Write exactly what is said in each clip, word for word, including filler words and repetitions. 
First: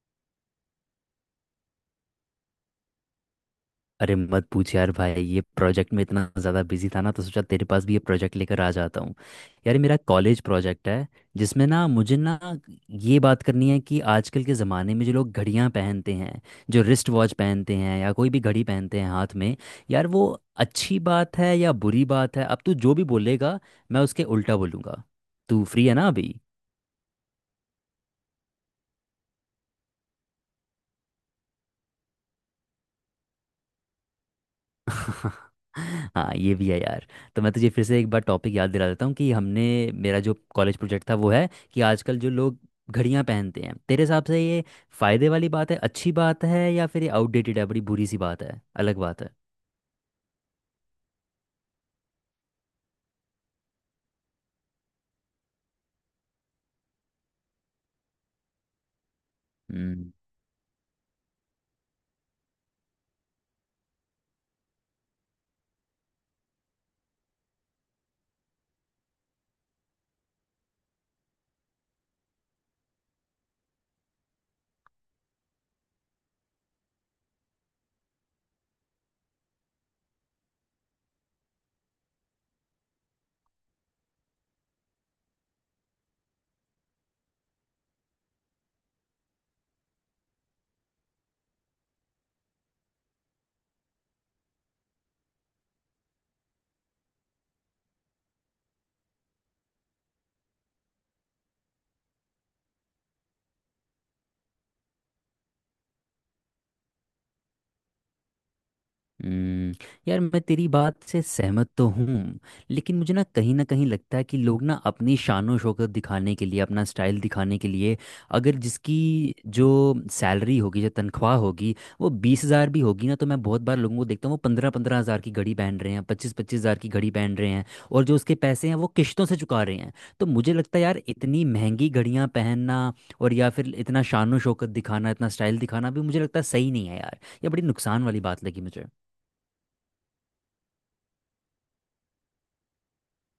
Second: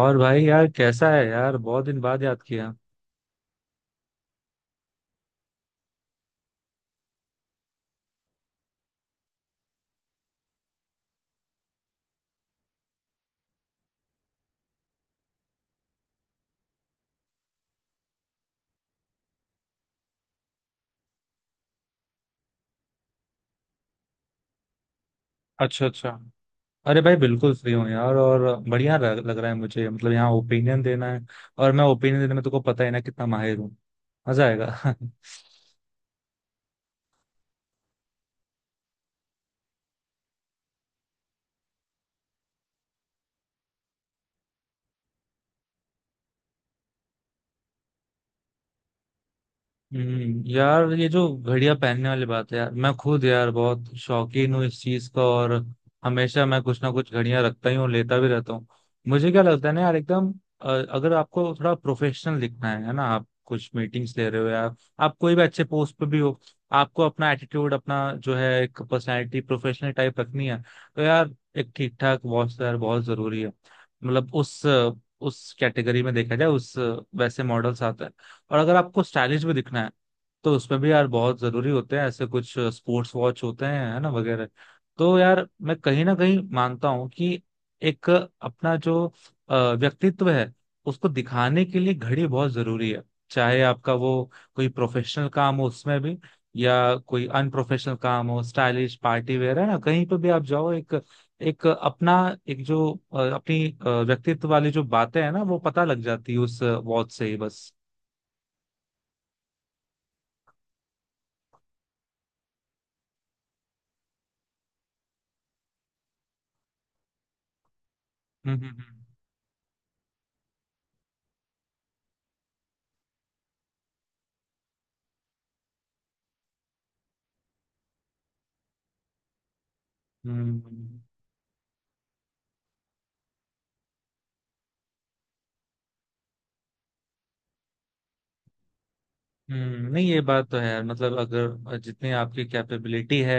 और भाई यार कैसा है यार, बहुत दिन बाद याद किया। अरे मत पूछ यार भाई। ये प्रोजेक्ट में इतना ज़्यादा बिजी था ना, तो सोचा तेरे पास भी ये प्रोजेक्ट लेकर आ जाता हूँ। यार ये मेरा कॉलेज प्रोजेक्ट है जिसमें ना मुझे ना ये बात करनी है कि आजकल के ज़माने में जो लोग घड़ियाँ पहनते हैं, जो रिस्ट वॉच पहनते हैं या कोई भी घड़ी पहनते हैं हाथ में, यार वो अच्छी बात है या बुरी बात है। अब तू जो भी बोलेगा मैं उसके उल्टा बोलूँगा। तू अच्छा, फ्री है ना अच्छा। अभी? अरे भाई बिल्कुल फ्री हूँ यार, और बढ़िया लग लग रहा है मुझे। मतलब यहाँ ओपिनियन देना है, और मैं ओपिनियन देने में तुमको पता ही ना कितना माहिर हूँ। मजा आएगा। हाँ ये भी है यार। तो मैं तुझे फिर से एक बार टॉपिक याद दिला देता हूँ कि हमने, मेरा जो कॉलेज प्रोजेक्ट था वो है कि आजकल जो लोग घड़ियां पहनते हैं, तेरे हिसाब से ये फायदे वाली बात है, अच्छी बात है, या फिर ये आउटडेटेड है, बड़ी बुरी सी बात है, अलग बात है। हम्म। यार ये जो घड़ियां पहनने वाली बात है यार, मैं खुद यार बहुत शौकीन हूँ इस चीज का। और हमेशा मैं कुछ ना कुछ घड़ियां रखता ही हूँ, लेता भी रहता हूँ। मुझे क्या लगता है ना यार, हम्म। एकदम अ, अगर आपको थोड़ा प्रोफेशनल दिखना है है ना, आप कुछ मीटिंग्स ले रहे हो यार, आप कोई भी अच्छे पोस्ट पे भी हो, आपको अपना एटीट्यूड, अपना जो है एक पर्सनैलिटी प्रोफेशनल टाइप रखनी है। तो यार एक ठीक ठाक वॉच तो यार बहुत जरूरी है। मतलब उस उस कैटेगरी में देखा जाए, उस वैसे मॉडल्स आते हैं। और अगर आपको स्टाइलिश भी दिखना है तो उसमें भी यार बहुत जरूरी होते हैं, ऐसे कुछ स्पोर्ट्स वॉच होते हैं, है ना, वगैरह। तो यार मैं कहीं ना कहीं मानता हूँ कि एक अपना जो अ, व्यक्तित्व है, उसको दिखाने के लिए घड़ी बहुत जरूरी है। चाहे आपका वो कोई प्रोफेशनल काम हो उसमें भी, या कोई अनप्रोफेशनल काम हो, स्टाइलिश पार्टी वेयर, है ना, कहीं पे भी आप जाओ, एक एक अपना एक जो अ, अपनी अ, व्यक्तित्व वाली जो बातें हैं ना, वो पता लग जाती है उस वॉच से ही, बस। हम्म, यार मैं तेरी बात से सहमत तो हूँ, लेकिन मुझे ना कहीं ना कहीं लगता है कि लोग ना अपनी शानो शौकत दिखाने के लिए, अपना स्टाइल दिखाने के लिए, अगर हम्म, जिसकी जो सैलरी होगी, जो तनख्वाह होगी, वो बीस हज़ार भी होगी ना, तो मैं बहुत बार लोगों को देखता हूँ वो पंद्रह पंद्रह हज़ार की घड़ी पहन रहे हैं, पच्चीस पच्चीस हज़ार की घड़ी पहन रहे हैं, और जो उसके पैसे हैं वो किश्तों से चुका रहे हैं। तो हम्म, मुझे लगता है हम्म। यार इतनी महंगी घड़ियाँ पहनना, और या फिर इतना शानो शौकत दिखाना इतना स्टाइल दिखाना भी मुझे लगता है सही नहीं है यार। ये बड़ी नुकसान वाली बात लगी मुझे। हम्म, नहीं ये बात तो है यार, मतलब अगर जितनी आपकी कैपेबिलिटी है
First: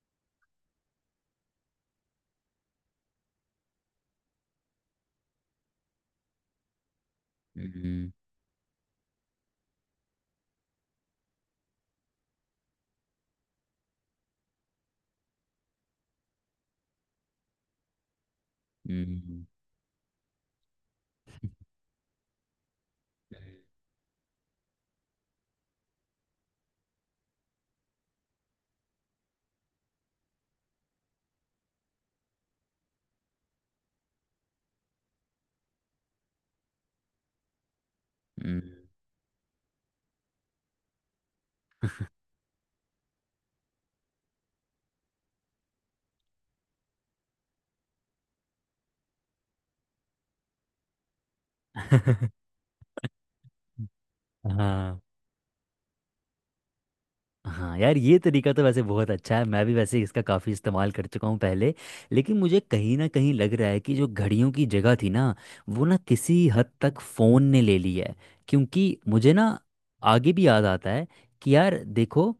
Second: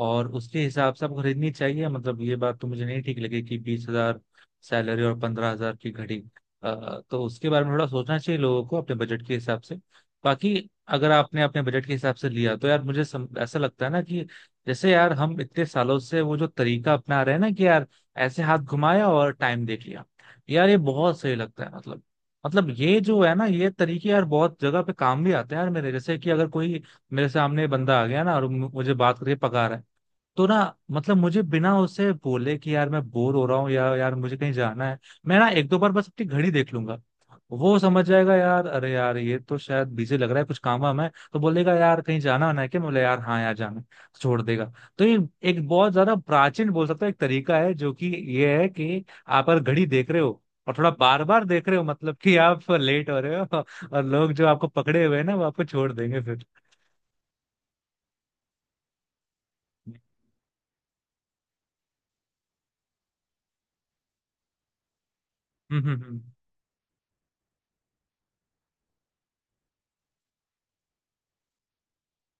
और उसके हिसाब से आपको खरीदनी चाहिए। मतलब ये बात तो मुझे नहीं ठीक लगी, कि बीस हजार सैलरी और पंद्रह हजार की घड़ी। अ, तो उसके बारे में थोड़ा हम्म, सोचना चाहिए लोगों को अपने बजट के हिसाब से। बाकी अगर आपने अपने बजट के हिसाब से लिया, तो यार मुझे सम, ऐसा लगता है ना, कि जैसे यार हम इतने सालों से वो जो तरीका अपना रहे हैं ना, कि यार ऐसे हाथ घुमाया और हम्म, टाइम देख लिया। यार ये बहुत सही लगता है। मतलब मतलब ये जो है ना, ये तरीके यार बहुत जगह पे काम भी आते हैं यार। मेरे जैसे कि अगर कोई मेरे सामने बंदा आ गया ना और मु- मुझे बात करके पका रहा है, तो ना मतलब मुझे बिना उसे बोले कि यार मैं बोर हो रहा हूँ या यार मुझे कहीं जाना है, मैं ना एक दो बार बस अपनी घड़ी देख लूंगा। वो समझ जाएगा यार, अरे यार ये तो शायद बिजी लग रहा है, कुछ काम वाम है, तो बोलेगा यार कहीं जाना होना है क्या, मैं बोले यार हाँ यार जाना है, छोड़ देगा। तो ये एक बहुत ज्यादा प्राचीन बोल सकता है एक तरीका है, जो कि ये है कि आप अगर घड़ी देख रहे हो और थोड़ा बार बार देख रहे हो, मतलब हम्म। कि आप लेट हो रहे हो, और लोग जो आपको हाँ। पकड़े हुए हैं ना, वो आपको छोड़ देंगे फिर। हाँ यार ये तरीका तो वैसे बहुत अच्छा है, मैं भी वैसे इसका काफ़ी इस्तेमाल कर चुका हूँ पहले। लेकिन मुझे कहीं ना कहीं लग रहा है कि जो घड़ियों की जगह थी ना, हम्म, वो ना हम्म, किसी हद तक फ़ोन ने ले ली है। क्योंकि मुझे ना आगे भी याद आता है कि यार देखो,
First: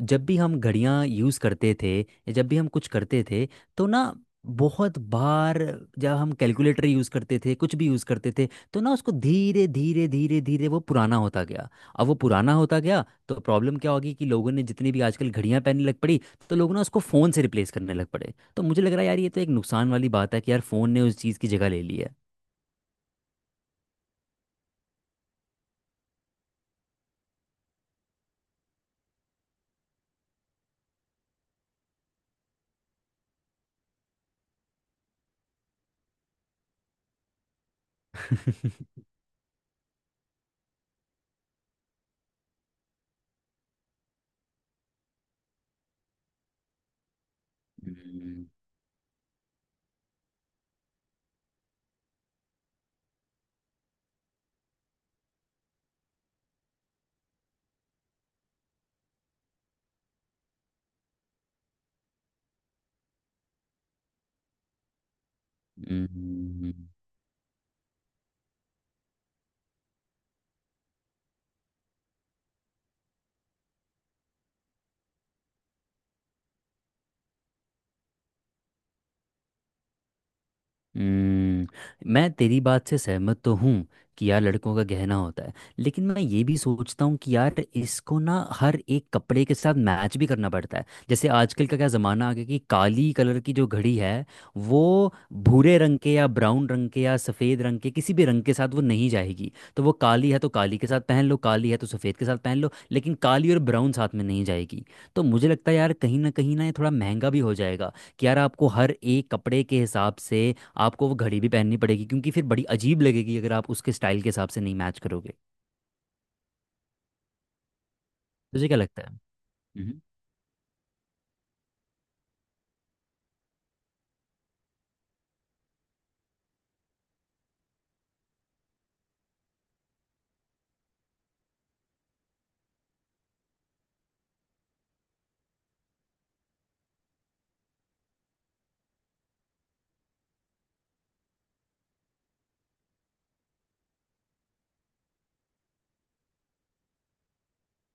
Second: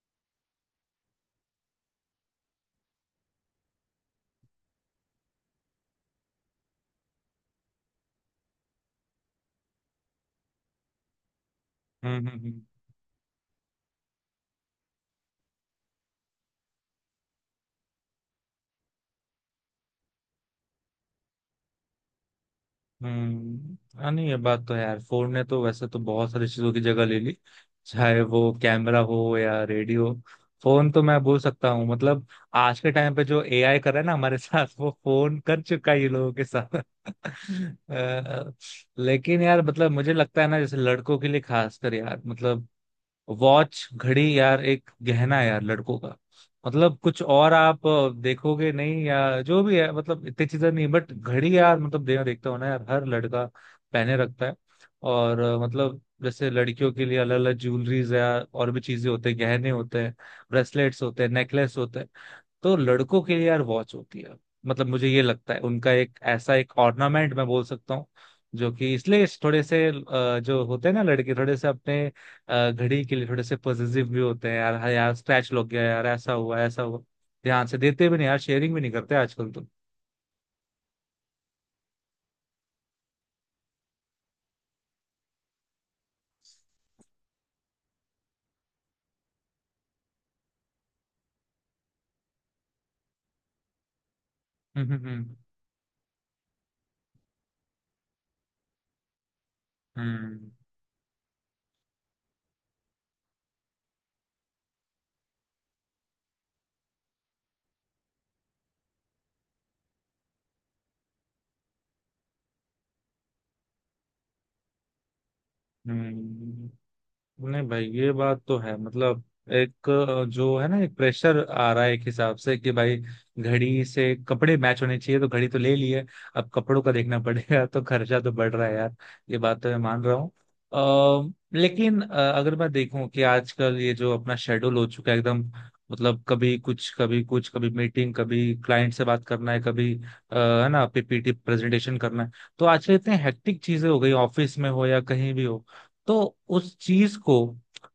जब भी हम घड़ियाँ यूज़ करते थे या जब भी हम कुछ करते थे तो ना, बहुत बार जब हम कैलकुलेटर यूज़ करते थे, कुछ भी यूज़ करते थे, तो ना उसको धीरे धीरे धीरे धीरे वो पुराना होता गया। अब हम्म, वो हम्म, हम्म, पुराना हम्म। होता गया। तो प्रॉब्लम क्या होगी कि लोगों ने जितनी भी आजकल घड़ियां पहनने लग पड़ी, तो लोगों ने उसको फ़ोन से रिप्लेस करने लग पड़े। तो मुझे लग रहा है यार ये तो एक नुकसान वाली बात है कि यार फ़ोन ने उस चीज़ की जगह ले ली है। हम्म। हाँ, नहीं ये बात तो है यार, फोन ने तो वैसे तो बहुत सारी चीजों की जगह ले ली। चाहे वो कैमरा हो या रेडियो। फोन तो मैं बोल सकता हूँ, मतलब आज के टाइम पे जो ए आई कर रहा है ना हमारे साथ, वो फोन कर चुका है ये लोगों के साथ। अ, लेकिन यार मतलब मुझे लगता है ना, जैसे लड़कों के लिए खासकर, यार मतलब वॉच, घड़ी यार एक गहना है यार, लड़कों का। मतलब कुछ और आप अ, हम्म, देखोगे नहीं, या जो भी है, मतलब इतनी चीजें नहीं, बट घड़ी यार मतलब दे, देखता हूं ना यार, हर लड़का पहने रखता है। और अ, मतलब जैसे लड़कियों के लिए अलग अलग ज्वेलरीज है यार, और भी चीजें होते हैं, गहने होते हैं, ब्रेसलेट्स होते हैं, नेकलेस होते हैं। तो लड़कों के लिए यार वॉच होती है। मतलब मुझे ये लगता है, उनका एक ऐसा एक हम्म, ऑर्नामेंट मैं बोल सकता हूँ, जो कि इसलिए इस थोड़े से अ, जो होते हैं ना लड़के, थोड़े से अपने अ, घड़ी के लिए थोड़े से पॉजिटिव भी होते हैं यार। हाँ यार स्क्रैच लग गया यार, ऐसा हुआ ऐसा हुआ, ध्यान से देते भी नहीं यार, शेयरिंग भी नहीं करते आजकल तो। हम्म, मैं तेरी बात से सहमत तो हूँ कि यार लड़कों का गहना होता है, लेकिन मैं ये भी सोचता हूँ कि यार इसको ना हर एक कपड़े के साथ मैच भी करना पड़ता है। जैसे आजकल का क्या ज़माना आ गया कि काली कलर की जो घड़ी है, वो हम्म, हम्म, भूरे रंग के या ब्राउन रंग के या सफ़ेद रंग के किसी भी रंग के साथ वो नहीं जाएगी। तो वो काली है तो हम्म, काली के साथ पहन लो, काली है तो सफ़ेद के साथ पहन लो, लेकिन काली और ब्राउन साथ में नहीं जाएगी। तो मुझे लगता है यार कहीं ना कहीं ना ये थोड़ा महंगा भी हो जाएगा कि यार आपको हर एक कपड़े के हिसाब से आपको वो घड़ी भी पहननी पड़ेगी, क्योंकि फिर बड़ी अजीब लगेगी अगर आप उसके स्टाइल के हिसाब से नहीं मैच करोगे। हम्म। हम्म, नहीं भाई ये बात तो तुझे है। क्या लगता मतलब है? एक अ, जो है ना एक प्रेशर आ रहा है एक हिसाब से, कि भाई घड़ी से कपड़े मैच होने चाहिए, तो घड़ी तो ले ली है, अब कपड़ों का देखना पड़ेगा, तो खर्चा तो बढ़ रहा है यार। ये बात तो मैं मान रहा हूँ। अ, लेकिन अ, अगर मैं देखूं, कि आजकल ये जो अपना शेड्यूल हो चुका है एकदम, मतलब कभी कुछ कभी कुछ, कभी मीटिंग, कभी क्लाइंट से बात करना है, कभी अ, है ना पी पी टी प्रेजेंटेशन करना है। तो आजकल इतने हेक्टिक चीजें हो गई, ऑफिस में हो या कहीं भी हो। तो उस चीज को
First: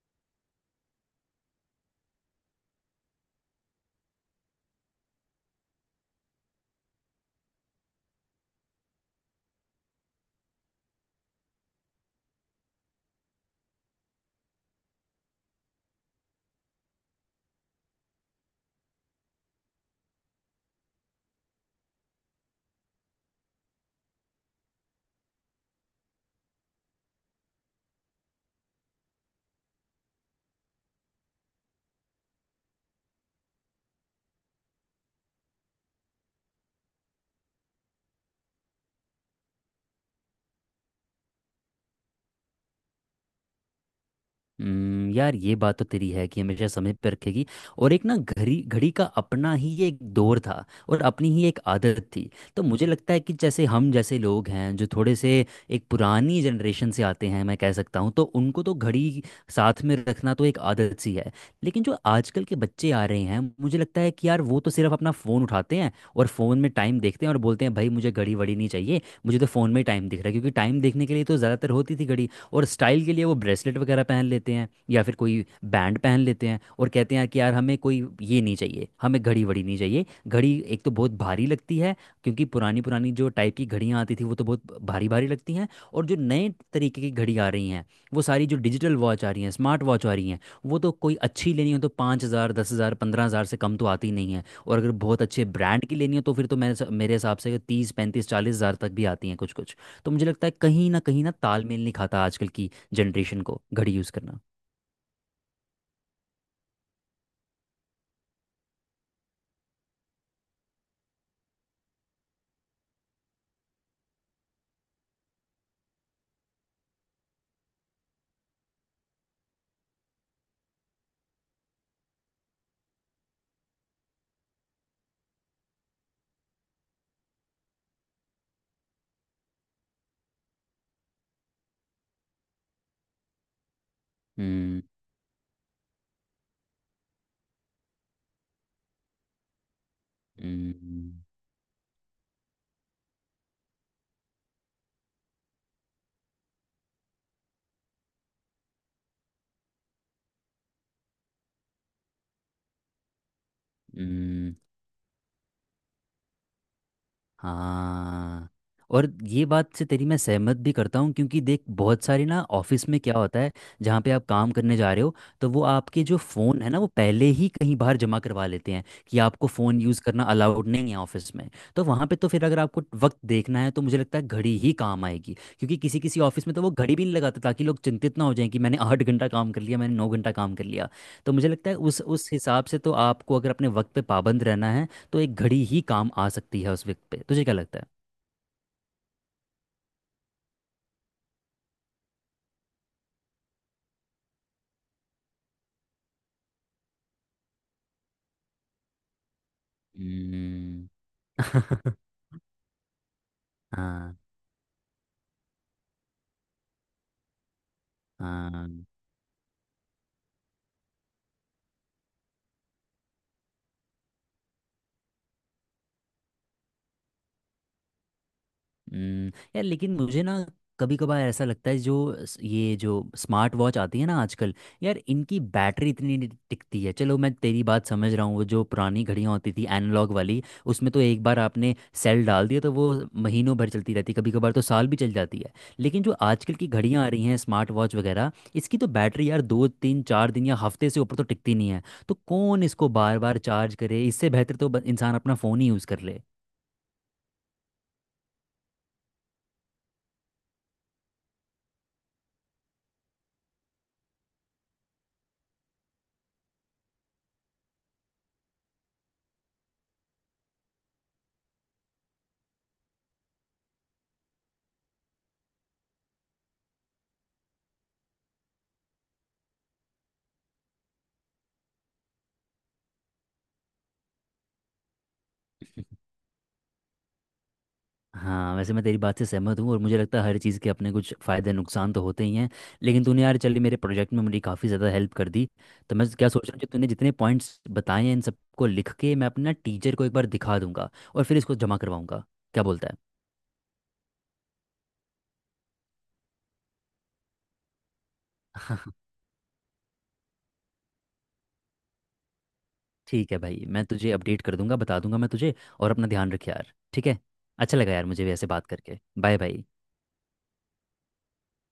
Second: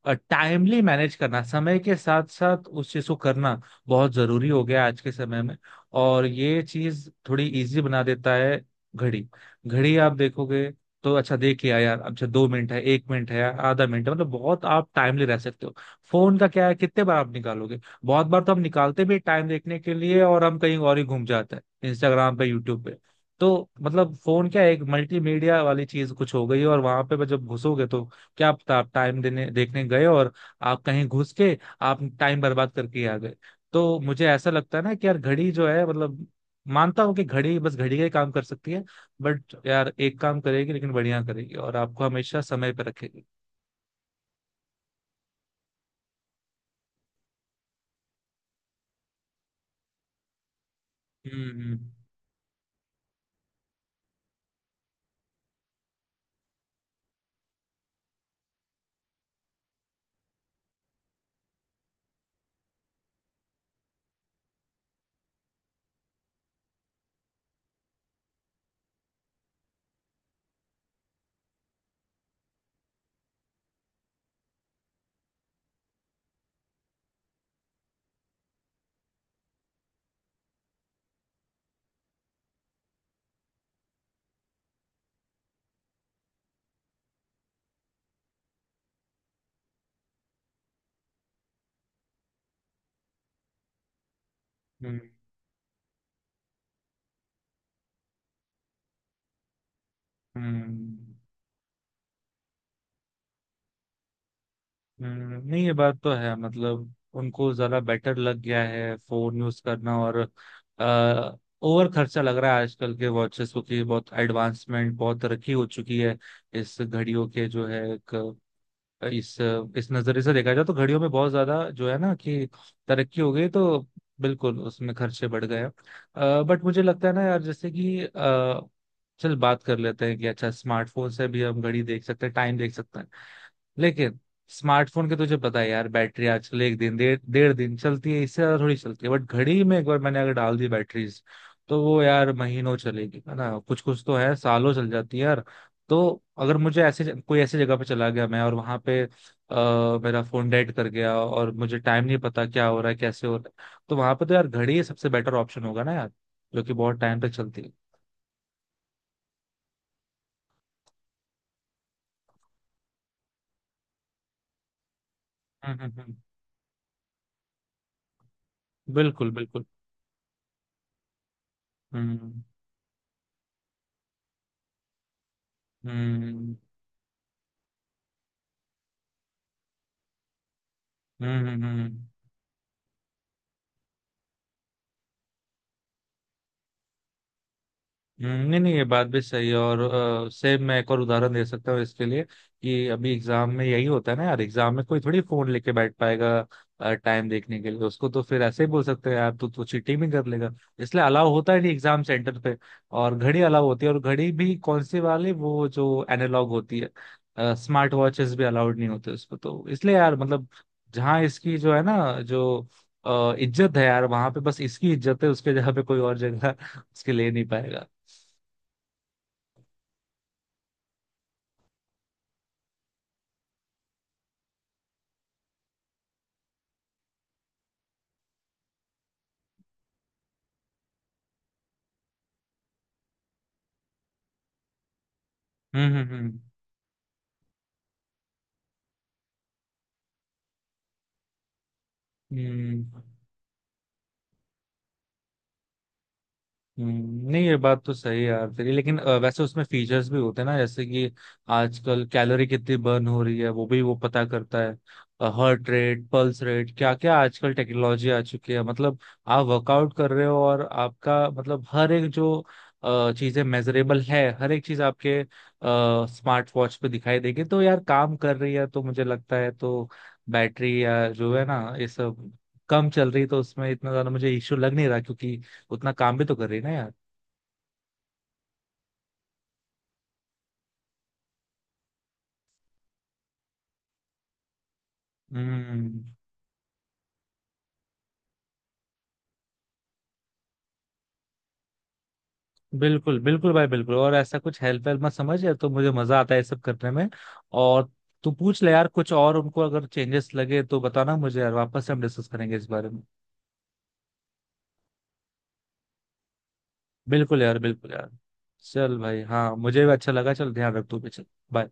टाइमली मैनेज करना, समय के साथ साथ उस चीज को करना बहुत जरूरी हो गया आज के समय में। और ये चीज थोड़ी इजी बना देता है, घड़ी। घड़ी आप देखोगे तो अच्छा, देख लिया यार, अच्छा दो मिनट है, एक मिनट है, आधा मिनट है, मतलब बहुत आप टाइमली रह सकते हो। फोन का क्या है, कितने बार आप निकालोगे, बहुत बार तो हम निकालते भी टाइम देखने के लिए, और हम कहीं और ही घूम जाते हैं, इंस्टाग्राम पे, यूट्यूब पे। तो मतलब फोन क्या है, एक मल्टीमीडिया वाली चीज कुछ हो गई है, और वहां पे जब घुसोगे, तो क्या पता आप टाइम देने देखने गए, और आप कहीं घुस के आप टाइम बर्बाद करके आ गए। तो मुझे ऐसा लगता है ना, कि यार घड़ी जो है, मतलब मानता हूँ कि घड़ी बस घड़ी का ही काम कर सकती है, बट यार एक काम करेगी लेकिन बढ़िया करेगी, और आपको हमेशा समय पर रखेगी। हम्म, यार ये बात तो तेरी है कि हमेशा समय पे रखेगी। और एक ना घड़ी घड़ी का अपना ही एक दौर था और अपनी ही एक हम्म, आदत थी। तो मुझे लगता है कि जैसे हम जैसे लोग हैं जो थोड़े से एक पुरानी जनरेशन से आते हैं, मैं कह सकता हूँ, तो उनको तो घड़ी साथ में रखना तो एक आदत सी है। लेकिन जो आजकल के बच्चे आ रहे हैं मुझे लगता है कि यार वो तो सिर्फ अपना फ़ोन उठाते हैं और फ़ोन में टाइम देखते हैं और बोलते हैं भाई मुझे घड़ी वड़ी नहीं चाहिए, मुझे तो फ़ोन में टाइम दिख रहा है, क्योंकि टाइम देखने के लिए तो ज़्यादातर होती थी घड़ी। और स्टाइल के लिए वो ब्रेसलेट वगैरह पहन लेते हैं या फिर कोई बैंड पहन लेते हैं और कहते हैं कि यार हमें कोई ये नहीं चाहिए, हमें घड़ी वड़ी नहीं चाहिए। घड़ी एक तो बहुत भारी लगती है, क्योंकि पुरानी पुरानी जो टाइप की घड़ियाँ आती थी वो तो बहुत भारी भारी लगती हैं। और जो नए तरीके की घड़ी आ रही हैं, वो सारी जो डिजिटल वॉच आ रही हैं, स्मार्ट वॉच आ रही हैं, वो तो कोई अच्छी लेनी हो तो पाँच हज़ार दस हज़ार पंद्रह हज़ार से कम तो आती नहीं है, और अगर हम्म, बहुत अच्छे ब्रांड की लेनी हो तो फिर तो मेरे मेरे हिसाब से तीस पैंतीस चालीस हज़ार तक भी आती हैं कुछ कुछ। तो मुझे लगता है हम्म, कहीं ना हम्म। कहीं ना तालमेल नहीं खाता आजकल की जनरेशन को घड़ी यूज़ करना। हम्म, नहीं ये बात तो है, मतलब उनको जरा बेटर लग गया है फोन यूज करना। और आ, ओवर खर्चा लग रहा है आजकल के वॉचेस को, कि बहुत एडवांसमेंट, बहुत तरक्की हो चुकी है इस घड़ियों के जो है एक, इस इस नजरिए से देखा जाए, तो घड़ियों में बहुत ज्यादा जो है ना कि तरक्की हो गई, तो बिल्कुल उसमें खर्चे बढ़ गए। बट मुझे लगता है ना यार, जैसे कि अ, चल बात कर लेते हैं, कि अच्छा स्मार्टफोन से भी हम घड़ी देख सकते हैं, टाइम देख सकते हैं। लेकिन हम्म, स्मार्टफोन के, तुझे पता है यार, बैटरी आजकल एक दिन, डेढ़ डेढ़ दिन चलती है, इससे ज्यादा थोड़ी चलती है। बट घड़ी में एक बार मैंने अगर डाल दी हम्म, बैटरीज, तो वो यार महीनों चलेगी, है ना, कुछ कुछ तो है सालों चल जाती है यार। तो अगर मुझे ऐसे कोई, ऐसी जगह पे चला गया मैं और वहां पे आ, मेरा फोन डेड कर गया, और मुझे टाइम नहीं पता क्या हो रहा है, कैसे हो रहा है, तो वहां पे तो यार हम्म, घड़ी सबसे बेटर ऑप्शन होगा ना यार, जो कि बहुत टाइम तक चलती है। हाँ। और ये बात से तेरी मैं सहमत भी करता हूँ, क्योंकि देख बहुत सारी ना ऑफिस में क्या होता है, जहाँ पे आप काम करने जा रहे हो तो वो हम्म, हम्म, आपके हम्म। जो फ़ोन है ना वो पहले ही कहीं बाहर जमा करवा लेते हैं कि बिल्कुल, आपको बिल्कुल। फ़ोन यूज़ करना अलाउड नहीं है ऑफिस में। तो वहाँ पे तो हम्म, फिर अगर आपको वक्त देखना है तो मुझे लगता है घड़ी ही काम आएगी। क्योंकि किसी किसी ऑफिस हम्म, में तो वो घड़ी भी नहीं लगाते ताकि लोग चिंतित ना हो जाएं कि मैंने आठ घंटा काम कर लिया मैंने नौ घंटा काम कर लिया। तो हम्म, मुझे हम्म, लगता है हम्म। उस उस हिसाब से तो आपको अगर अपने वक्त पे पाबंद रहना है तो एक घड़ी ही काम आ सकती है उस वक्त पे। तुझे क्या लगता है? हम्म, नहीं नहीं, ये बात भी सही है, और अ, सेम मैं एक और उदाहरण दे सकता हूँ इसके लिए, कि अभी एग्जाम में यही होता है ना यार, एग्जाम में कोई थोड़ी फोन लेके बैठ पाएगा टाइम देखने के लिए, उसको तो फिर ऐसे ही बोल सकते हैं यार तू तो चीटिंग भी कर लेगा, हम्म। इसलिए अलाउ होता है नहीं एग्जाम सेंटर पे। और घड़ी अलाउ होती है, और हाँ। घड़ी भी कौन सी वाली, वो जो एनालॉग होती है, स्मार्ट वॉचेस भी अलाउड हाँ। नहीं होते उसको। तो इसलिए यार मतलब, जहाँ इसकी जो है ना, जो अ, इज्जत है यार, वहां पे बस इसकी इज्जत है, उसके जगह पे कोई और जगह उसके ले नहीं पाएगा। हम्म, यार लेकिन मुझे ना कभी कभार ऐसा लगता है जो स- ये जो स्मार्ट वॉच आती है ना आजकल, यार इनकी बैटरी इतनी नहीं टिकती है। चलो मैं तेरी बात समझ रहा हूँ, वो जो पुरानी घड़ियाँ होती थी एनालॉग वाली, उसमें तो एक बार आपने सेल डाल दिया तो वो महीनों भर चलती रहती, कभी कभार तो साल भी चल जाती है। हम्म, लेकिन जो हम्म, आजकल की घड़ियाँ आ रही हैं स्मार्ट वॉच वगैरह, इसकी तो बैटरी यार दो तीन चार दिन या हफ्ते से ऊपर तो टिकती नहीं है। तो कौन हम्म, इसको हम्म। बार बार चार्ज करे? इससे बेहतर तो ब- इंसान अपना फ़ोन ही यूज़ कर ले। हम्म, नहीं ये बात तो सही है यार तेरी, लेकिन अ, वैसे उसमें फीचर्स भी होते हैं ना, जैसे कि आजकल कैलोरी कितनी बर्न हो रही है, वो भी वो पता करता है, हार्ट रेट, पल्स रेट, क्या क्या आजकल टेक्नोलॉजी आ चुकी है, मतलब आप वर्कआउट कर रहे हो, और आपका मतलब हर एक जो अ, चीजें मेजरेबल है, हर एक चीज आपके स्मार्ट वॉच पे दिखाई देगी, तो यार काम कर रही है। तो मुझे लगता है, तो बैटरी या जो है ना ये सब कम चल रही, तो उसमें इतना ज्यादा मुझे इश्यू लग नहीं रहा, क्योंकि उतना काम भी तो कर रही है ना यार। हाँ वैसे मैं तेरी बात से सहमत हूँ और मुझे लगता है हर चीज़ के अपने कुछ फ़ायदे नुकसान तो होते ही हैं। लेकिन तूने यार चल मेरे प्रोजेक्ट में मेरी काफ़ी ज़्यादा हेल्प कर दी। तो हम्म। मैं क्या सोच रहा हूँ कि तूने जितने पॉइंट्स बताए हैं इन सबको लिख के मैं अपना टीचर को एक बार दिखा दूंगा, और फिर इसको जमा करवाऊंगा। क्या बोलता है? बिल्कुल, बिल्कुल भाई, बिल्कुल, और ऐसा कुछ हेल्प वेल्प मत समझ यार, तो मुझे मजा आता है ये सब करने में। और तू पूछ ले यार हाँ, कुछ और, उनको अगर चेंजेस लगे तो बताना मुझे यार, वापस से हम डिस्कस करेंगे इस बारे में। ठीक है भाई, मैं तुझे अपडेट कर दूंगा, बता दूंगा मैं तुझे। और अपना ध्यान रख यार, ठीक है? बिल्कुल यार, अच्छा बिल्कुल लगा यार यार। मुझे भी ऐसे बात चल करके। भाई, बाय हाँ बाय। मुझे भी अच्छा लगा, चल ध्यान रख तू भी, चल बाय।